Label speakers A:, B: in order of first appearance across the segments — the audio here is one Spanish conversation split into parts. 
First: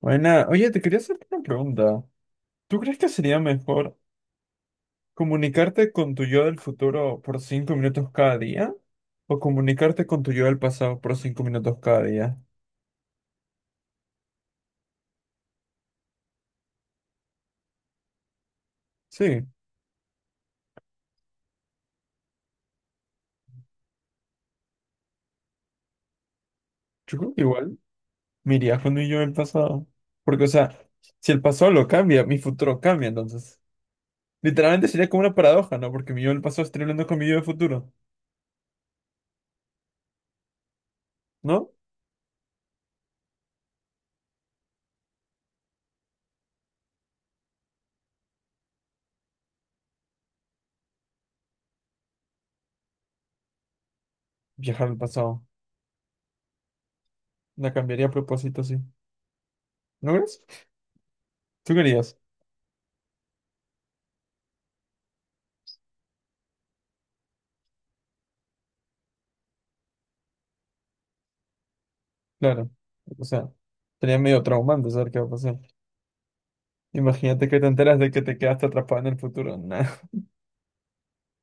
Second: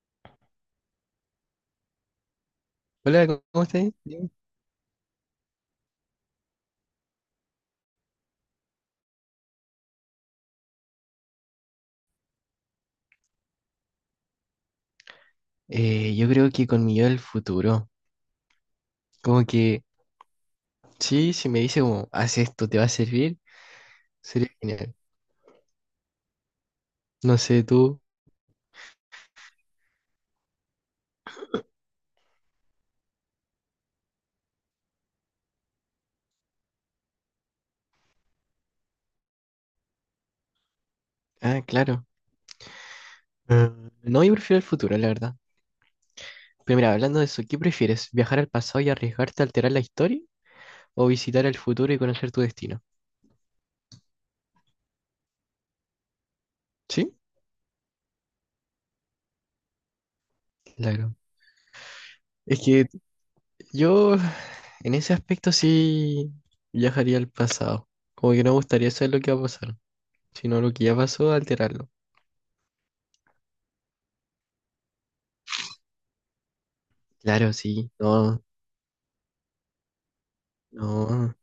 A: Buena, oye, te quería hacer una pregunta. ¿Tú crees que
B: Hola,
A: sería
B: ¿cómo estás?
A: mejor
B: Bien.
A: comunicarte con tu yo del futuro por 5 minutos cada día? ¿O comunicarte con tu yo del pasado por 5 minutos cada día?
B: Yo creo que con mi yo del futuro, como
A: Sí,
B: que sí, si me dice como, haz esto, te va a servir, sería genial.
A: yo creo
B: No
A: que
B: sé,
A: igual
B: tú.
A: me iría con mi yo del pasado. Porque, o sea, si el pasado lo cambia, mi futuro cambia, entonces. Literalmente sería como una paradoja, ¿no? Porque mi yo del pasado estaría hablando con mi yo del futuro,
B: Ah,
A: ¿no?
B: claro. Ah, No, yo prefiero el futuro, la verdad. Pero mira, hablando de eso, ¿qué prefieres? ¿Viajar al pasado y arriesgarte a alterar la historia? ¿O visitar el futuro y conocer tu destino?
A: Viajar al pasado.
B: Sí,
A: La cambiaría a propósito, sí. ¿No crees?
B: claro.
A: ¿Tú querías?
B: Es que yo, en ese aspecto, sí viajaría al pasado. Como que no me gustaría saber lo que va a pasar, sino lo que ya pasó, alterarlo.
A: Claro. O sea, sería medio traumante saber qué va a pasar. Imagínate
B: Claro,
A: que te
B: sí,
A: enteras de que te
B: no,
A: quedaste atrapado en el futuro. Nah.
B: No,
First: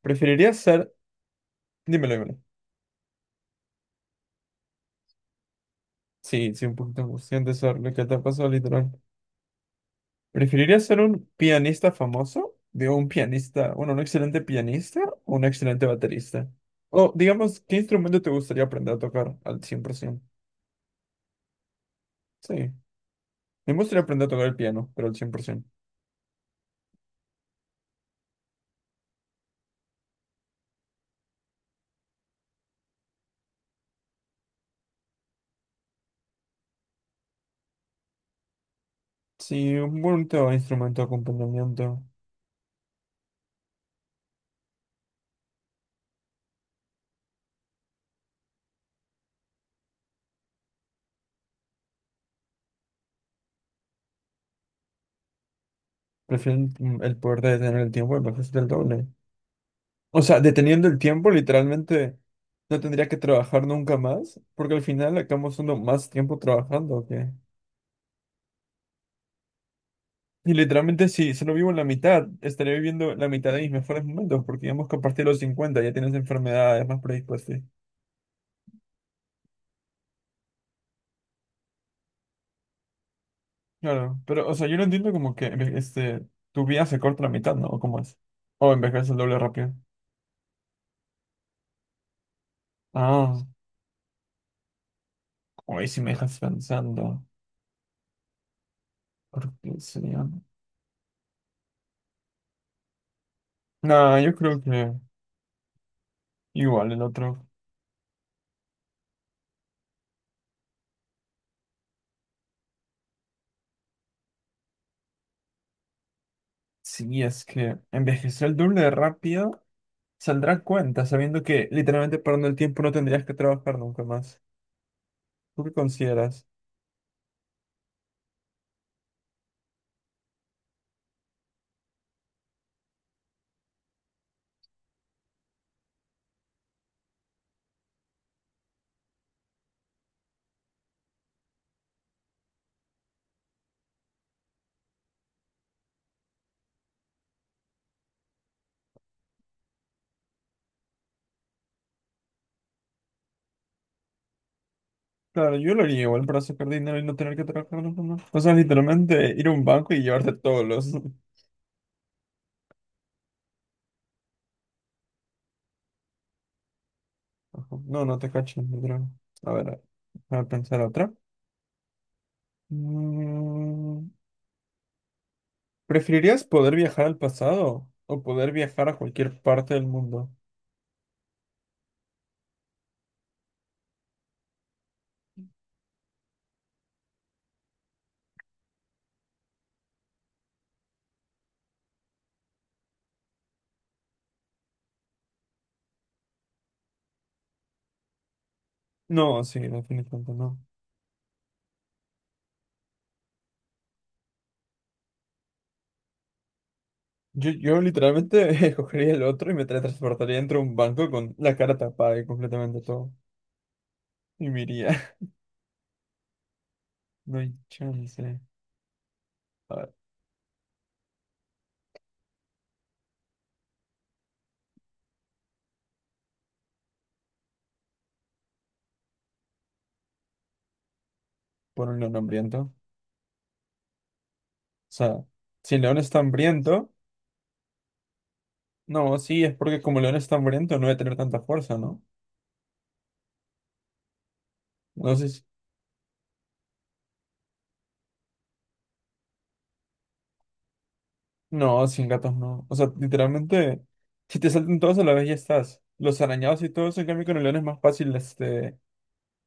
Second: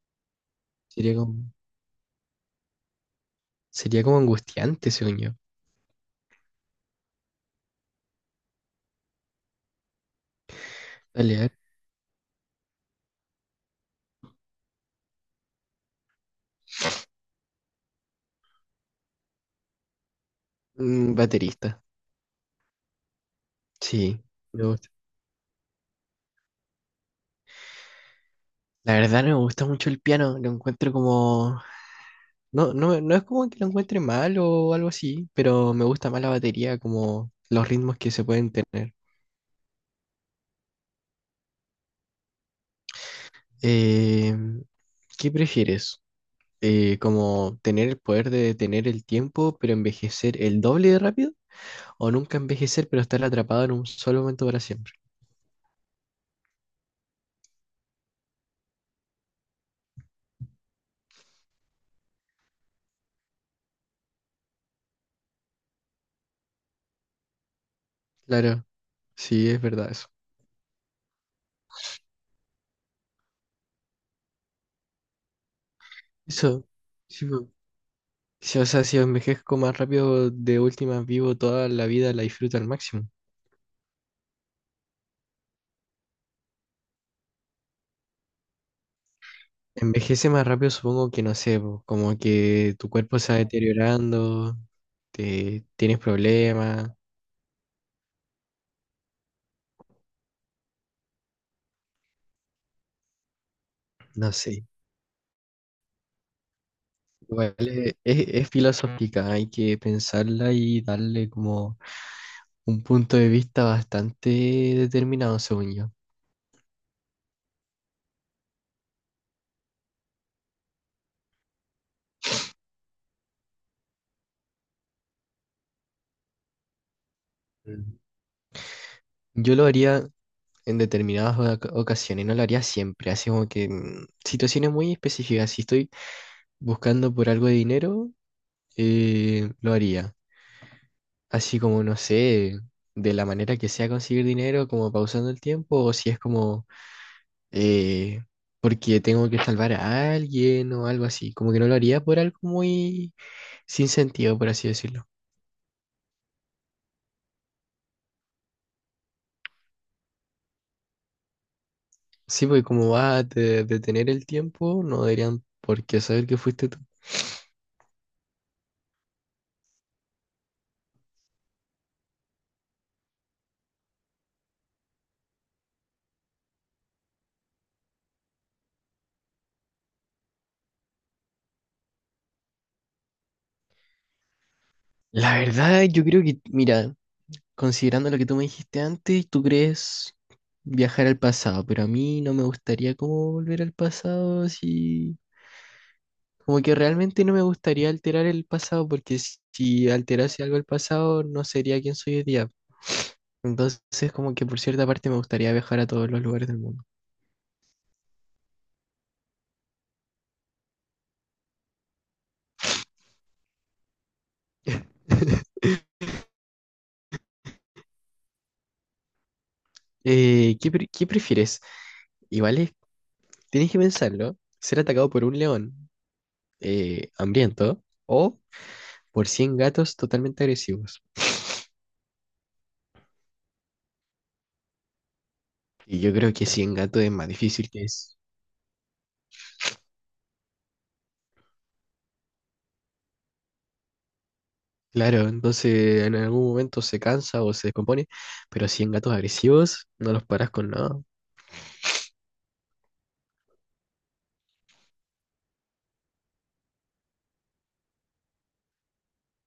A: ¿Preferirías ser...
B: sería como,
A: dímelo, dímelo.
B: sería como angustiante, según yo.
A: Sí, sí, un poquito angustiante saber lo que te pasó, literal. ¿Preferirías ser un
B: Dale, a ver.
A: pianista famoso? Digo, un pianista, bueno, un excelente pianista o un excelente baterista. O, digamos, ¿qué instrumento te gustaría aprender a tocar al 100%?
B: Baterista.
A: Sí. Me gustaría
B: Sí,
A: aprender a tocar el
B: me gusta.
A: piano, pero al 100%.
B: La verdad no me gusta mucho el piano, lo encuentro como... No, no, no es como que lo encuentre mal o algo así, pero me gusta más la batería, como los ritmos que se pueden tener.
A: Sí, un bonito instrumento de acompañamiento.
B: Eh, ¿Qué prefieres? ¿Como tener el poder de detener el tiempo, pero envejecer el doble de rápido? ¿O nunca envejecer, pero estar atrapado en un solo momento para siempre?
A: Prefiero el poder de tener el tiempo, me parece el doble. O sea, deteniendo el tiempo, literalmente no tendría que trabajar nunca más, porque al final acabamos dando más tiempo trabajando, ¿o qué?
B: Claro, sí, es verdad eso.
A: Y literalmente si solo vivo en la mitad, estaría viviendo la mitad de mis mejores momentos, porque digamos que a partir de los 50 ya tienes
B: Eso,
A: enfermedades más
B: sí, po.
A: predispuestas.
B: Sí, o sea, si envejezco más rápido, de última vivo toda la vida, la disfruto al máximo.
A: Claro, pero o sea, yo no entiendo como que tu vida se corta la mitad, ¿no? ¿O cómo es? O envejeces el doble rápido.
B: Envejece más rápido, supongo que no sé, po, como que tu cuerpo se va
A: Ah,
B: deteriorando,
A: Hoy
B: tienes
A: sí me dejas
B: problemas,
A: pensando. ¿Por qué sería? No,
B: no
A: yo creo
B: sé.
A: que igual el otro.
B: Igual es, es filosófica, hay que pensarla y darle como un punto de vista bastante determinado, según yo.
A: Sí, es que envejecer el doble de rápido saldrá cuenta, sabiendo que literalmente perdiendo el tiempo no tendrías que trabajar nunca más. ¿Tú qué consideras?
B: Mm. Yo lo haría en determinadas ocasiones, no lo haría siempre, así como que situaciones muy específicas. Si estoy buscando por algo de dinero, lo haría. Así como, no sé, de la manera que sea conseguir dinero, como pausando el tiempo, o si es como eh, porque tengo que salvar a alguien o algo así. Como que no lo haría por algo muy sin sentido, por así decirlo.
A: Claro, yo lo haría igual para sacar dinero y no tener que trabajar nunca más. O sea, literalmente ir a un banco y llevarte todos los...
B: Sí, porque como va a detener el tiempo, no deberían por qué saber que fuiste tú.
A: Ajá. No, no te cacho, literal. A ver, a pensar otra. Mm, ¿Preferirías poder viajar al pasado o poder viajar a cualquier parte del mundo?
B: La verdad, yo creo que, mira, considerando lo que tú me dijiste antes, tú crees viajar al pasado, pero a mí no me gustaría como volver al pasado, si como que realmente no me gustaría alterar el pasado, porque si
A: No, sí,
B: si
A: definitivamente
B: alterase algo
A: no.
B: el pasado no sería quien soy hoy día. Entonces, como que por cierta parte me gustaría viajar a todos los lugares del mundo.
A: Yo literalmente escogería el otro y me teletransportaría dentro de un banco con la cara tapada y completamente todo. Y me iría. No hay chance. A ver,
B: ¿ qué prefieres? Igual es- tienes que pensarlo, ser atacado por un león hambriento o por 100 totalmente agresivos.
A: por un león hambriento. O sea, si el
B: Y
A: león
B: yo
A: está
B: creo que si en
A: hambriento,
B: gato es más difícil que es.
A: no, sí, es porque como el león está hambriento no debe tener tanta fuerza, ¿no? No
B: Claro,
A: sé si...
B: entonces en algún momento se cansa o se descompone, pero si en gatos agresivos no los paras con nada.
A: no, sin gatos no. O sea, literalmente, si te saltan todos a la vez ya estás. Los arañados y todo eso, en cambio con el león es más fácil este,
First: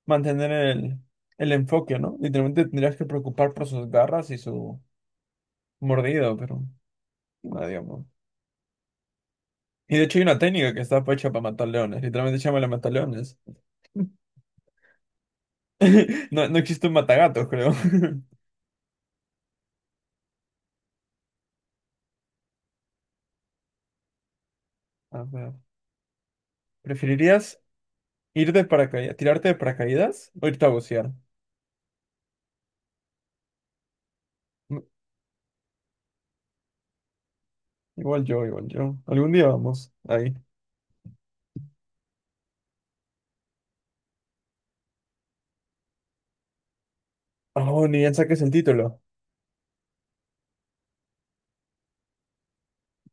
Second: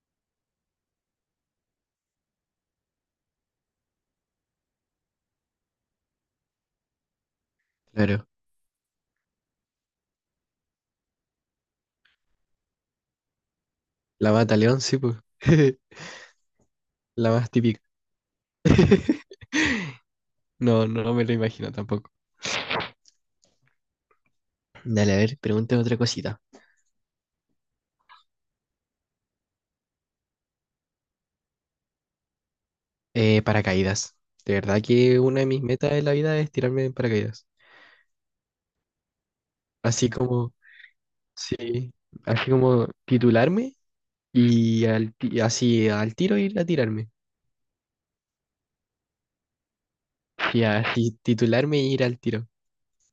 A: mantener el enfoque, ¿no? Literalmente tendrías que preocupar por sus garras y su mordido, pero. No, digamos.
B: Claro,
A: Y de hecho hay una técnica que está hecha para matar leones. Literalmente se llama la mataleones.
B: la mata león, sí, pues.
A: No, no existe un
B: La
A: matagatos,
B: más
A: creo.
B: típica. No, no me lo imagino tampoco. Dale, a
A: A
B: ver,
A: ver.
B: pregúntame otra cosita.
A: ¿Preferirías ir de paracaídas, tirarte de paracaídas o irte a bucear?
B: Paracaídas. De verdad
A: Mm,
B: que una de mis metas en la vida es tirarme en paracaídas.
A: Igual yo, igual yo. Algún día vamos.
B: Así
A: Ahí.
B: como, sí, así como titularme y al así al tiro ir a tirarme.
A: Oh, ni bien saques el título.
B: Y así titularme y ir al tiro.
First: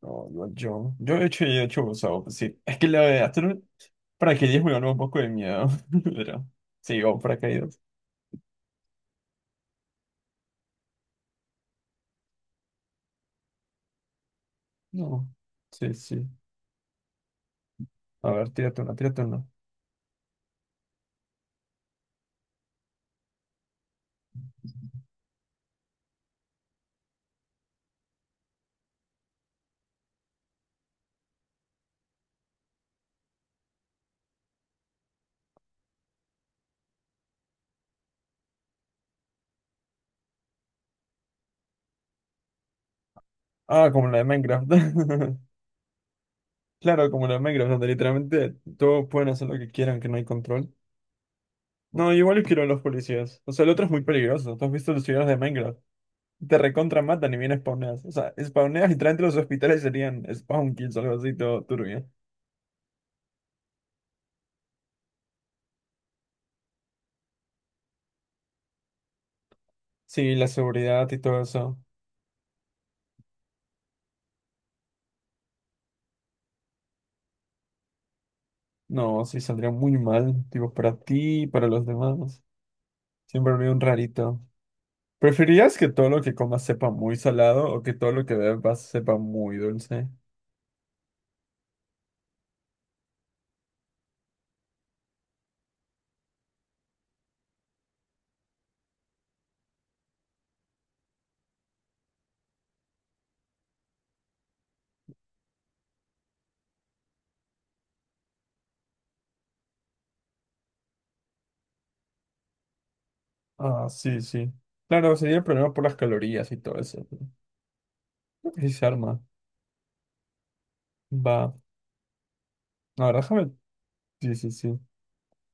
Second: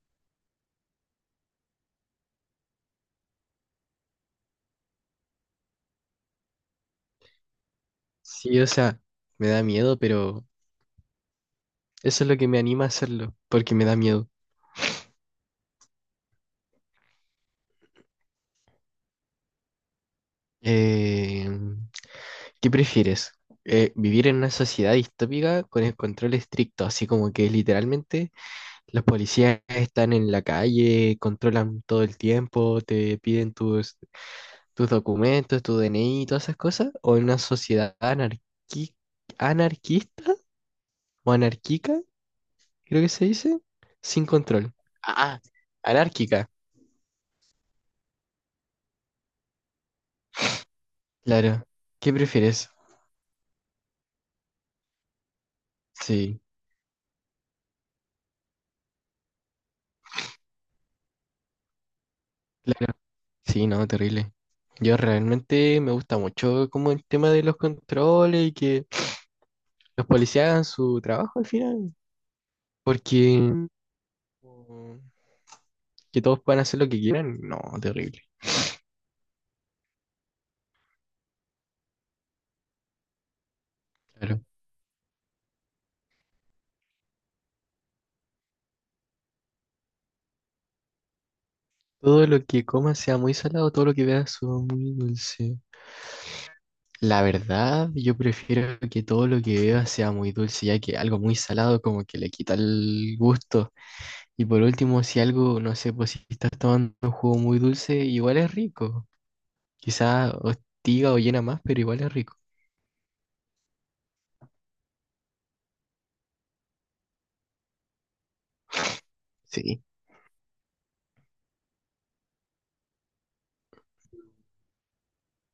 A: No, igual yo. Yo he hecho buceo. Pues sí. Es que la de hacer un paracaidismo me ganó un poco de miedo. Pero. Sí, o paracaídas.
B: Sí, o sea, me da miedo, pero eso es lo que me anima a hacerlo, porque me da miedo.
A: No. Sí, sí. A ver, tírate una, tírate una.
B: Eh, ¿Qué prefieres? ¿Vivir en una sociedad distópica con el control estricto, así como que literalmente los policías están en la calle, controlan todo el tiempo, te piden tus documentos, tu DNI y todas esas cosas? ¿O en una sociedad anarquista o anarquica, creo que se dice,
A: Ah, como la de
B: sin
A: Minecraft.
B: control? Ah, anárquica.
A: Claro, como los Minecraft, donde literalmente todos pueden hacer lo que quieran, que no hay control.
B: Claro. ¿Qué
A: No, igual yo quiero a
B: prefieres?
A: los policías. O sea, el otro es muy peligroso. ¿Tú has visto los videos de Minecraft?
B: Sí,
A: Te recontra matan y bien spawneas. O sea, spawneas y traen los hospitales serían spawn kills o algo así, todo turbio.
B: claro. Sí, no, terrible. Yo realmente me gusta mucho como el tema de los controles y que los
A: Sí, la
B: policías hagan su
A: seguridad y
B: trabajo
A: todo
B: al
A: eso.
B: final. Porque como que todos puedan hacer lo que quieran, no, terrible.
A: No, sí, saldría muy mal. Tipo, para ti y para los demás. Siempre habría un rarito.
B: Claro.
A: ¿Preferirías que todo lo que comas sepa muy salado o que todo lo que bebas sepa muy dulce?
B: Todo lo que comas sea muy salado, todo lo que veas sea muy dulce. La verdad, yo prefiero que todo lo que vea sea muy dulce, ya que algo muy salado como que le quita el gusto. Y por último, si algo, no sé, pues si estás tomando un jugo muy dulce, igual es rico. Quizá hostiga o llena más, pero igual es rico.
A: Ah, sí, sí. Claro, sería el problema por las calorías y todo eso, ¿no? Creo que sí se arma.
B: Sí.
A: Va. No, ahora déjame. Sí, sí, sí.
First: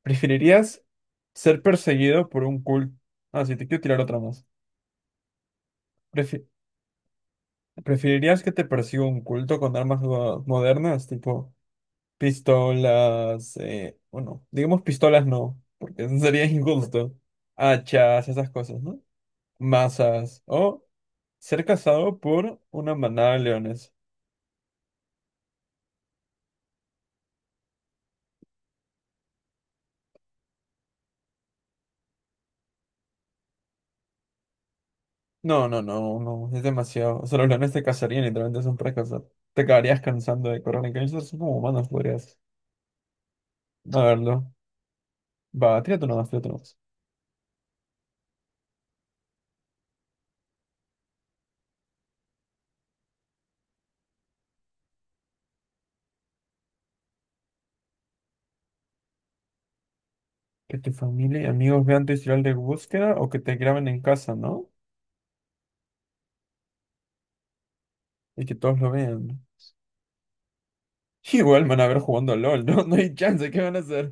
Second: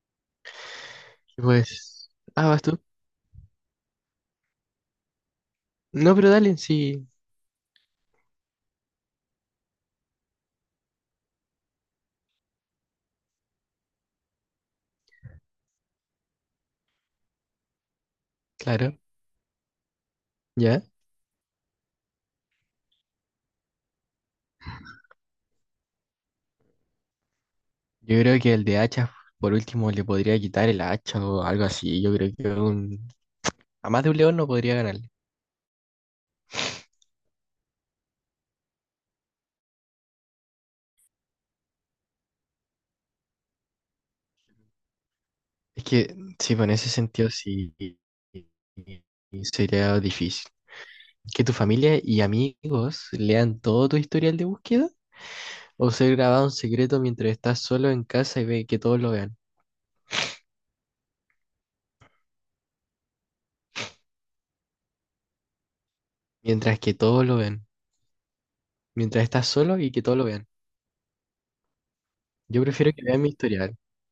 A: ¿Preferirías
B: Y
A: ser
B: pues,
A: perseguido por un
B: vas tú.
A: culto? Ah, sí, te quiero tirar otra más.
B: No, pero
A: Prefi-
B: dale, sí,
A: ¿Preferirías que te persiga un culto con armas modernas, tipo pistolas? Bueno, digamos pistolas no, porque eso sería injusto. Hachas, esas cosas,
B: claro,
A: ¿no? Masas.
B: ya.
A: O ser cazado por una manada de leones.
B: Yo creo que el de hacha, por último, le podría quitar el hacha o algo así. Yo creo que a más de un león no podría ganarle.
A: No, no, no, no, es demasiado. O sea, los leones te cazarían, literalmente son para cazar. Te acabarías cansando de correr en camisas, son como humanos, podrías. A verlo. Va,
B: Es que,
A: tírate nomás, tírate
B: sí, pues en
A: nomás.
B: ese sentido sí sería difícil. Que tu familia y amigos lean todo tu historial de búsqueda. O ser grabado en secreto mientras estás solo en casa y ve que todos lo vean.
A: Que tu familia y amigos vean tu historial de búsqueda o que te graben en casa, ¿no?
B: Mientras que todos lo ven.
A: Y que todos lo
B: Mientras
A: vean.
B: estás solo y que todos lo vean.
A: Igual me van a ver jugando a
B: Yo
A: LOL, ¿no?
B: prefiero
A: No
B: que
A: hay
B: vean mi
A: chance, ¿qué van
B: historial.
A: a hacer?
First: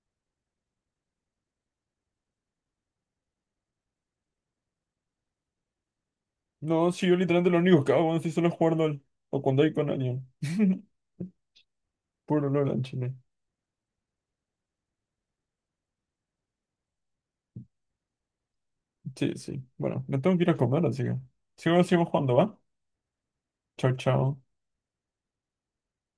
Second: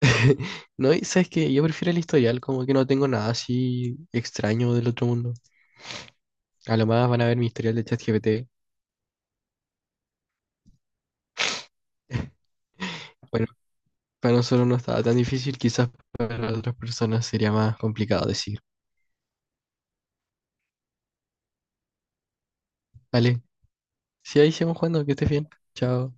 B: No, y sabes que yo prefiero el historial, como que no tengo nada así extraño del otro mundo. A lo
A: No, si
B: más
A: yo
B: van a ver mi
A: literalmente lo
B: historial
A: único
B: de
A: que hago, si solo
B: ChatGPT.
A: es jugar LOL. O cuando hay con alguien. Puro LOL en Chile.
B: Bueno, para nosotros no estaba tan difícil, quizás para otras personas sería más complicado decir.
A: Sí, sí. Bueno, me tengo que ir a comer, así que. Sigo, sigo jugando, ¿va?
B: Vale,
A: Chao,
B: si
A: chao.
B: ahí seguimos jugando, que estés bien. Chao.